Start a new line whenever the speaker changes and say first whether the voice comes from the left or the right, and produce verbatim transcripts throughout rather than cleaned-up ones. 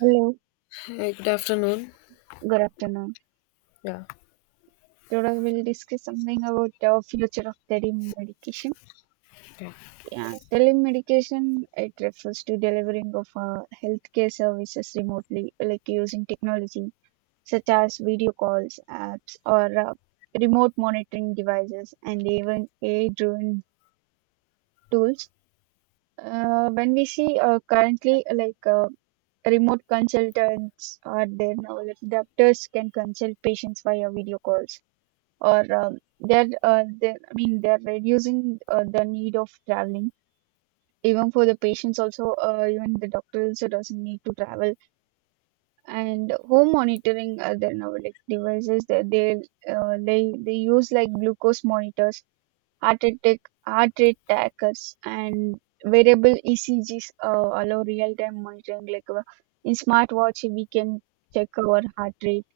right: Hello,
left: Hey, good afternoon.
right: good afternoon.
left: Yeah.
right: Today we'll discuss something about the future of telemedication.
left: Okay.
right: Yeah, telemedication it refers to delivering of uh, healthcare services remotely, like using technology such as video calls, apps, or uh, remote monitoring devices, and even A I-driven tools. Uh, when we see uh, currently uh, like uh, remote consultants are there now, like doctors can consult patients via video calls or um, they're, uh, they're I mean they're reducing uh, the need of traveling. Even for the patients, also uh, even the doctor also doesn't need to travel. And home monitoring uh, their now like devices that they uh, they they use like glucose monitors, heart attack heart rate trackers, and variable E C Gs uh, allow real time monitoring. Like uh, in smartwatch, we can check our heart rate,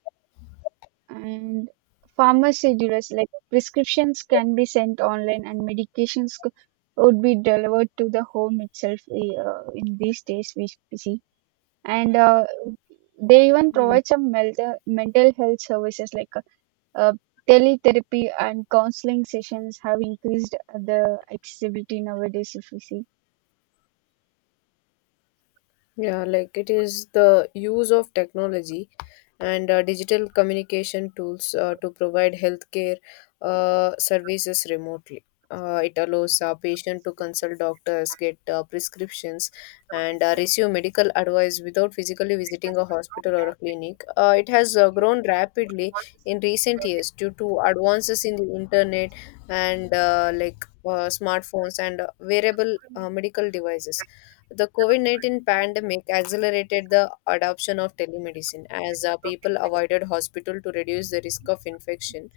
right: and farmer schedules like prescriptions can be sent online and medications c- would be delivered to the home itself eh, uh, in these days we see. And uh, They even provide some mental, mental health services like uh, uh, teletherapy and counseling sessions have increased the accessibility nowadays if you see.
left: Yeah, like it is the use of technology and uh, digital communication tools uh, to provide healthcare uh, services remotely. Uh, it allows a patient to consult doctors, get uh, prescriptions, and uh, receive medical advice without physically visiting a hospital or a clinic. Uh, it has uh, grown rapidly in recent years due to advances in the internet and uh, like uh, smartphones and uh, wearable uh, medical devices. The COVID nineteen pandemic accelerated the adoption of telemedicine as uh, people avoided hospital to reduce the risk of infection.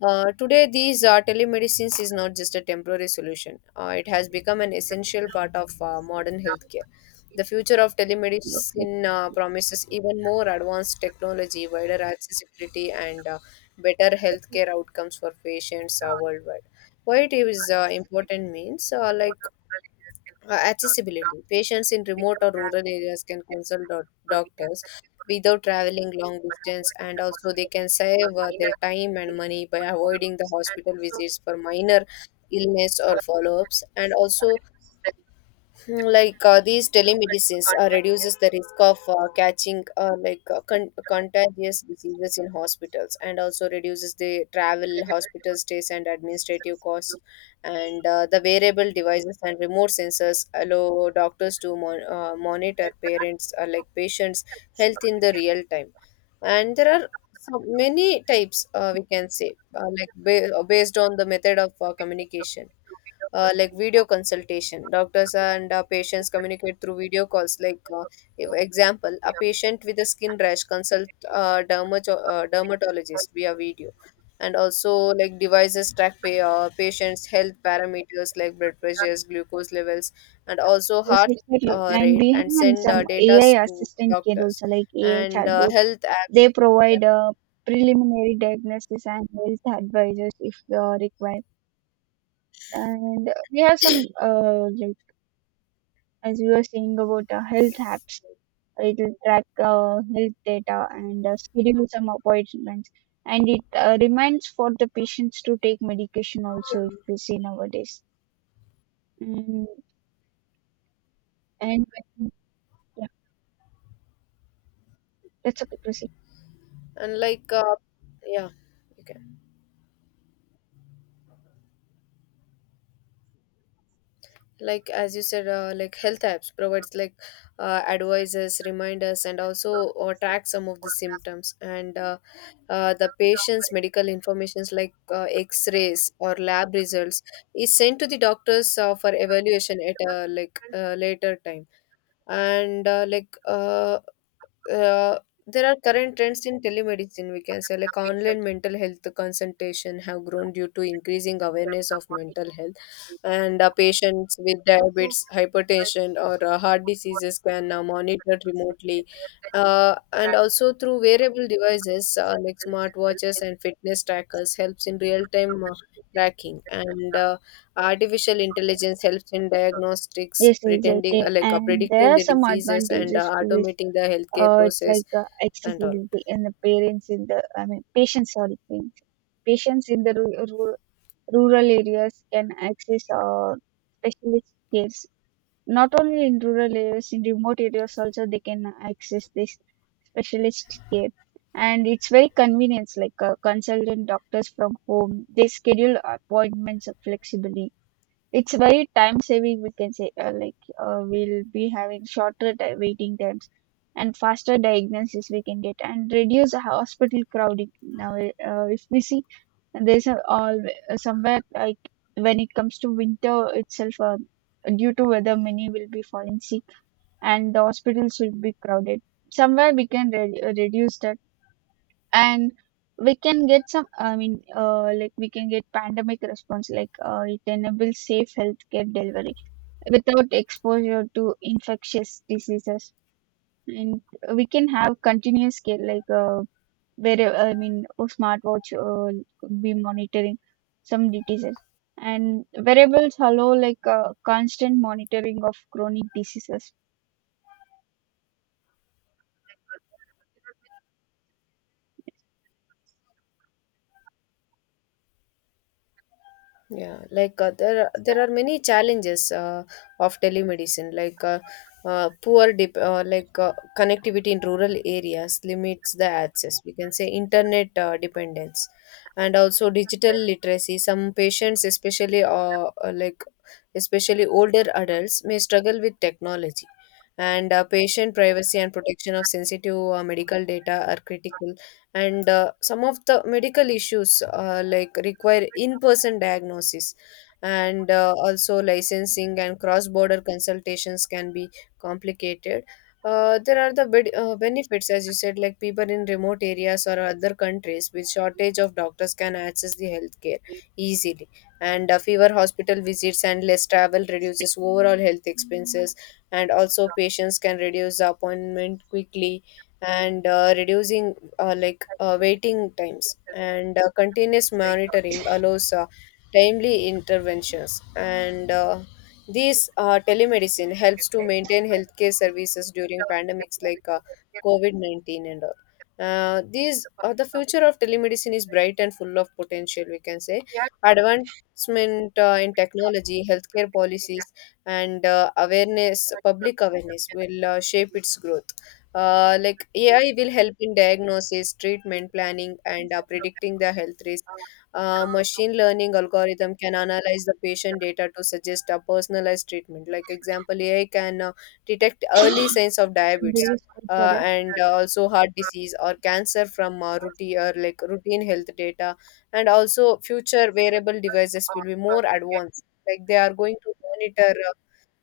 left: Uh, today, these uh, telemedicines is not just a temporary solution, uh, it has become an essential part of uh, modern healthcare. The future of
right: Yes.
left: telemedicine uh, promises even more advanced technology, wider accessibility, and uh, better healthcare outcomes for patients uh, worldwide. Why it is uh, important means uh, like uh, accessibility. Patients in remote or rural areas can consult doc- doctors without traveling long distance, and also they can save uh, their time and money by avoiding the hospital visits for minor illness or follow ups. And also, hmm, like uh, these telemedicines uh, reduces the risk of uh, catching uh, like uh, con- contagious diseases in hospitals, and also reduces the travel, hospital stays, and administrative costs. And uh, the wearable devices and remote sensors allow doctors to mon- uh, monitor parents uh, like patients' health in the real time. And there are so many types uh, we can say, uh, like ba- based on the method of uh, communication. Uh, like video consultation, doctors and uh, patients communicate through video calls. Like uh, if- example, a patient with a skin rash consult uh, dermato- uh, dermatologist via video. And also, like, devices track pay, uh, patients health parameters like blood pressures, glucose levels, and also
right: Yes,
left: heart
right: exactly.
left: uh,
right: And
left: rate,
right: we
left: and
right: have
left: send uh,
right: some
left: data
right: A I
left: to
right: assistant care
left: doctors
right: also, like A I
left: and uh,
right: chatbots.
left: health apps.
right: They
left: Yeah.
right: provide a preliminary diagnosis and health advisors if they required. And we have some, uh, like as we were saying about uh, health apps, it will track uh, health data and uh, schedule some appointments. And it uh, reminds for the patients to take medication also if we see nowadays. Mm, and when- yeah, that's okay. Proceed.
left: And like uh, yeah, okay, like as you said, uh, like health apps provides like uh, advices, reminders, and also uh, track some of the symptoms. And uh, uh, the patient's medical informations like uh, x-rays or lab results is sent to the doctors uh, for evaluation at a like uh, later time. And uh, like uh, uh, there are current trends in telemedicine, we can say, like online mental health consultation have grown due to increasing awareness of mental health. And uh, patients with diabetes, hypertension, or uh, heart diseases can uh, monitor remotely, uh, and also through wearable devices uh, like smartwatches and fitness trackers helps in real time uh, tracking. And uh, artificial intelligence helps in diagnostics,
right: Yes,
left: pretending uh,
right: exactly.
left: like uh,
right: And there
left: predicting
right: are
left: the
right: some
left: diseases and
right: advantages
left: uh,
right: to this.
left: automating the healthcare
right: Uh, it's
left: process
right: like uh,
left: and all.
right: accessibility and the parents in the, I mean, patients, sorry, parents. Patients in the ru- ru- rural areas can access uh, specialist cares. Not only in rural areas, in remote areas also they can access this specialist care. And it's very convenient, like uh, consultant doctors from home. They schedule appointments flexibly. It's very time saving, we can say, uh, like uh, we'll be having shorter ti- waiting times and faster diagnosis we can get and reduce the hospital crowding. Now, uh, if we see there's a, all uh, somewhere like when it comes to winter itself, uh, due to weather, many will be falling sick and the hospitals will be crowded. Somewhere we can re- reduce that, and we can get some i mean uh, like we can get pandemic response like uh, it enables safe healthcare delivery without exposure to infectious diseases, and we can have continuous care, like uh, where I mean a smartwatch uh, could be monitoring some diseases, and wearables allow like uh, constant monitoring of chronic diseases
left: Yeah, like uh, there are, there are many challenges uh, of telemedicine, like uh, uh, poor dip, uh, like uh, connectivity in rural areas limits the access. We can say internet uh, dependence, and also digital literacy. Some patients, especially uh, uh, like especially older adults, may struggle with technology. And uh, patient privacy and protection of sensitive uh, medical data are critical. And uh, some of the medical issues uh, like require in-person diagnosis. And uh, also licensing and cross-border consultations can be complicated. Uh, there are the bed, uh, benefits, as you said, like people in remote areas or other countries with shortage of doctors can access the healthcare easily. And uh, fewer hospital visits and less travel reduces overall health expenses. And also patients can reduce the appointment quickly and uh, reducing uh, like uh, waiting times. And uh, continuous monitoring allows uh, timely interventions. And uh, this uh, telemedicine helps to maintain healthcare services during pandemics like uh, covid nineteen and all. Uh, these uh, the future of telemedicine is bright and full of potential, we can say. Advancement uh, in technology, healthcare policies, and uh, awareness public awareness will uh, shape its growth. Uh, like A I will help in diagnosis, treatment planning, and uh, predicting the health risk. Uh, machine learning algorithm can analyze the patient data to suggest a personalized treatment. Like example, A I can uh, detect early signs of
right: and they
left: diabetes
right: use
left: uh, and uh, also heart disease or cancer from uh, routine or like routine health data. And also future wearable devices will be more advanced. Like they are going to monitor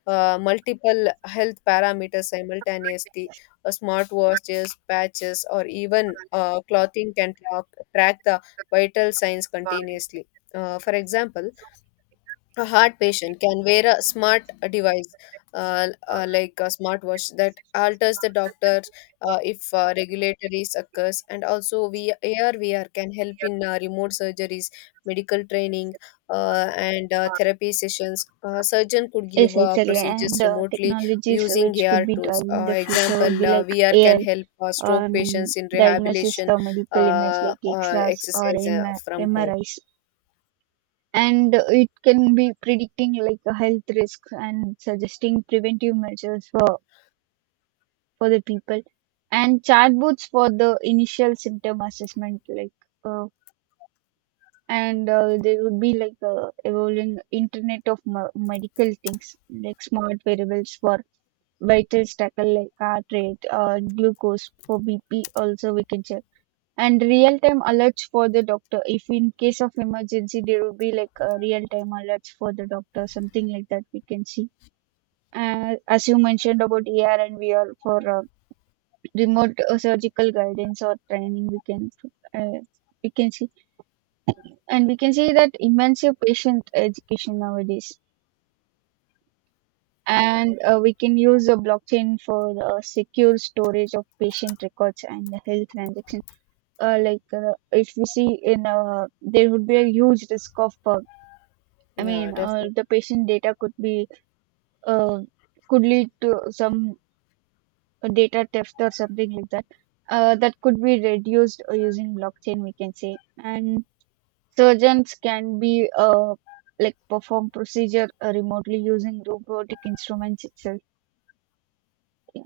left: uh, multiple health parameters simultaneously. Uh, smartwatches, patches, or even uh, clothing can track, track the vital signs continuously. Uh, for example, a heart patient can wear a smart device, uh, uh, like a smartwatch, that alters the doctor uh, if uh, regulatory occurs. And also, we V R can help in uh, remote surgeries, medical training, uh, and uh, therapy sessions. A surgeon could give
right: Yes,
left: uh,
right: exactly.
left: procedures
right: And uh,
left: remotely
right: technologies
left: using
right: which could
left: A R
right: be
left: tools.
right: driving
left: Uh,
right: the future would
left: example,
right: be
left: uh,
right: like
left: V R can
right: A I,
left: help uh, stroke patients
right: um,
left: in
right: diagnosis
left: rehabilitation
right: the medical image
left: uh,
right: like
left: uh,
right: X-rays or
left: exercise
right: M
left: uh, from home.
right: MRIs. And uh, it can be predicting like the health risks and suggesting preventive measures for, for the people. And chatbots for the initial symptom assessment, like uh, and uh, there would be like uh, evolving internet of m- medical things, like smart variables for vital tackle like heart rate, uh, glucose, for bp also we can check, and real time alerts for the doctor. If in case of emergency, there would be like a real time alerts for the doctor, something like that we can see. Uh, as you mentioned about er and vr for uh, remote uh, surgical guidance or training, we can uh, we can see. And we can see that immersive patient education nowadays. And uh, we can use the blockchain for uh, secure storage of patient records and the health transactions. Uh, like uh, if we see in uh, there would be a huge risk of uh, i
left: Yeah,
right: mean uh,
left: definitely.
right: the patient data could be uh, could lead to some data theft or something like that. Uh, that could be reduced uh, using blockchain, we can say. And surgeons can be uh, like perform procedure uh, remotely using robotic instruments itself. Yeah.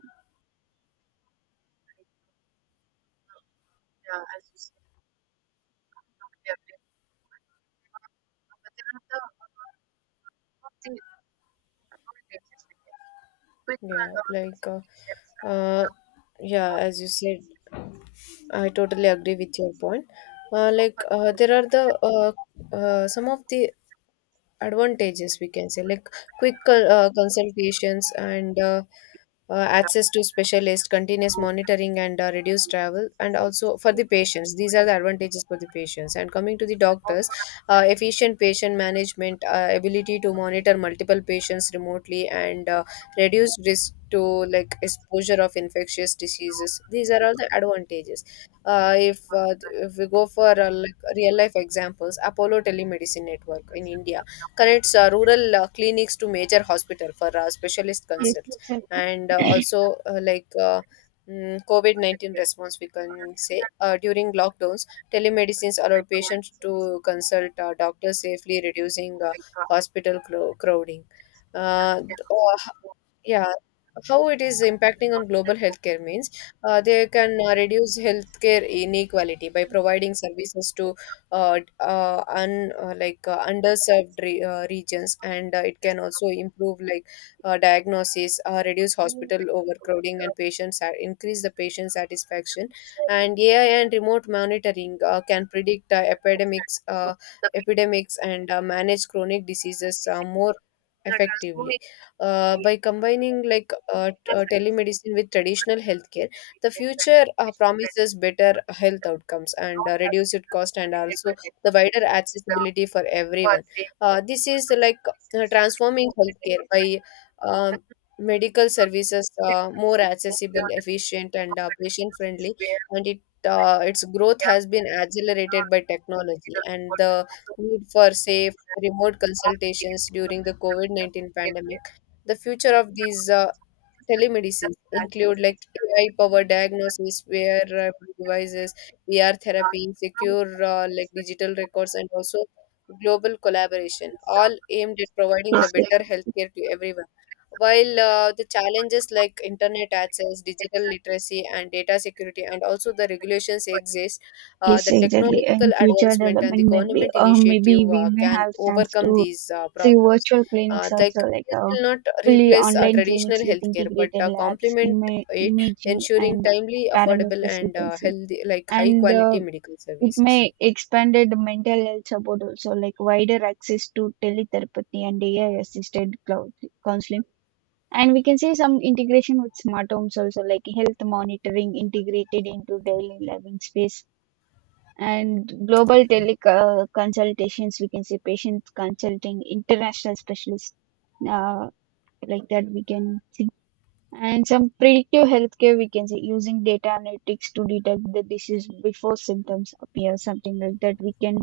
left: Yeah, like, uh, uh, yeah, as you said, I totally agree with your point. Uh, like, uh, there are the uh, uh, some of the advantages, we can say, like quick co- uh, consultations and uh, uh, access to specialist, continuous monitoring, and uh, reduced travel. And also, for the patients, these are the advantages for the patients. And coming to the doctors, uh, efficient patient management, uh, ability to monitor multiple patients remotely, and uh, reduced risk to like exposure of infectious diseases. These are all the advantages. uh, if uh, if we go for uh, like real life examples, Apollo telemedicine network in India connects uh, rural uh, clinics to major hospital for uh, specialist
right: Yes,
left: consults.
right: exactly.
left: And uh, also uh, like uh, mm, covid nineteen response, we can say, uh, during lockdowns telemedicines allowed patients to consult uh, doctors safely, reducing uh, hospital cro- crowding. uh, th- uh, yeah, how it is impacting on global healthcare means uh, they can uh, reduce healthcare inequality by providing services to uh, d- uh, un, uh, like uh, underserved re- uh, regions. And uh, it can also improve like uh, diagnosis, uh, reduce hospital overcrowding, and patients sa- increase the patient satisfaction. And A I and remote monitoring uh, can predict uh, epidemics, uh, epidemics, and uh, manage chronic diseases uh, more effectively. Uh, by combining like uh, t- uh, telemedicine with traditional healthcare, the future uh, promises better health outcomes and uh, reduced cost, and also the wider accessibility for everyone. Uh, this is like uh, transforming healthcare by um, medical services uh, more accessible, efficient, and uh, patient friendly. And it uh, its growth has been accelerated by technology and the need for safe remote consultations during the COVID nineteen pandemic. The future of these uh, telemedicines include like A I-powered diagnosis, wearable devices, V R therapy, secure uh, like digital records, and also global collaboration, all aimed at providing
right: Yes,
left: the
right: ex-
left: better healthcare to everyone. While uh, the challenges like internet access, digital literacy, and data security, and also the regulations exist, uh,
right: yes,
left: the
right: exactly. Uh,
left: technological
right: In future
left: advancement and the
right: development, maybe
left: government
right: uh, maybe
left: initiative
right: we
left: uh,
right: may
left: can
right: have chance
left: overcome
right: to
left: these uh,
right: see
left: problems.
right: virtual
left: Uh,
right: clinics also,
left: like
right: like
left: this
right: uh,
left: will not
right: fully
left: replace uh,
right: online
left: traditional
right: clinics with
left: healthcare, but
right: integrated
left: uh,
right: labs,
left: complement
right: ima
left: it,
right: imaging,
left: ensuring
right: and
left: timely, affordable,
right: parameters we
left: and
right: can
left: uh,
right: see.
left: healthy, like high
right: And uh,
left: quality medical
right: it may
left: services.
right: expanded mental health support also, like wider access to teletherapy and A I assisted cloud counseling. And we can see some integration with smart homes also, like health monitoring integrated into daily living space and global teleconsultations. We can see patient consulting, international specialists, uh, like that we can see. And some predictive healthcare, we can say, using data analytics to detect the disease before symptoms appear, something like that. We can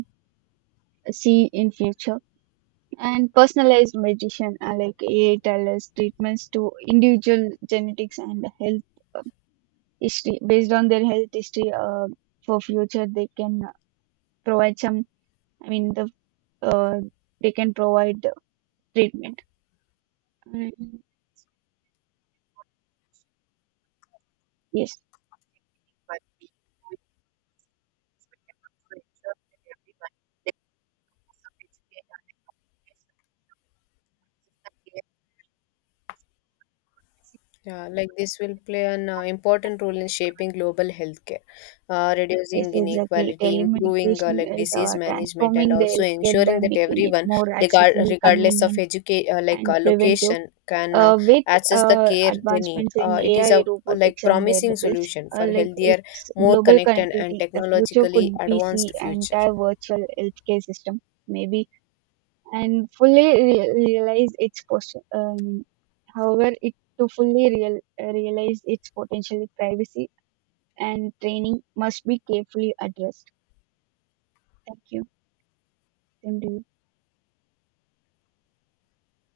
right: see in future. And personalized medicine, uh, like A I tailors treatments to individual genetics and health uh, history based on their health history. Uh, for future, they can provide some I mean the uh, they can provide treatment. Mm, yes
left: Yeah, like this will play an uh, important role in shaping global healthcare, uh,
right: yes,
left: reducing
right: exactly,
left: inequality, improving uh,
right: telemedication
left: like
right: is
left: disease
right: uh,
left: management, and
right: transforming the
left: also
right: healthcare by
left: ensuring that
right: making it
left: everyone,
right: more
left: regard
right: accessible,
left: regardless of
right: convenient,
left: educate uh, like
right: and
left: uh,
right: preventive.
left: location, can uh,
right: uh, with
left: access the
right: uh,
left: care they need.
right: advancements in
left: Uh, it is
right: A I,
left: a like
right: robotics, and
left: promising
right: wearables,
left: solution
right: uh,
left: for
right: like
left: healthier,
right: its
left: more
right: global
left: connected, and
right: connectivity, the future could
left: technologically
right: be see
left: advanced future.
right: entire virtual healthcare system, maybe, and fully re- realize its pos- um, However, it to fully real- realize its potential, privacy and training must be carefully addressed. Thank you. Same to you.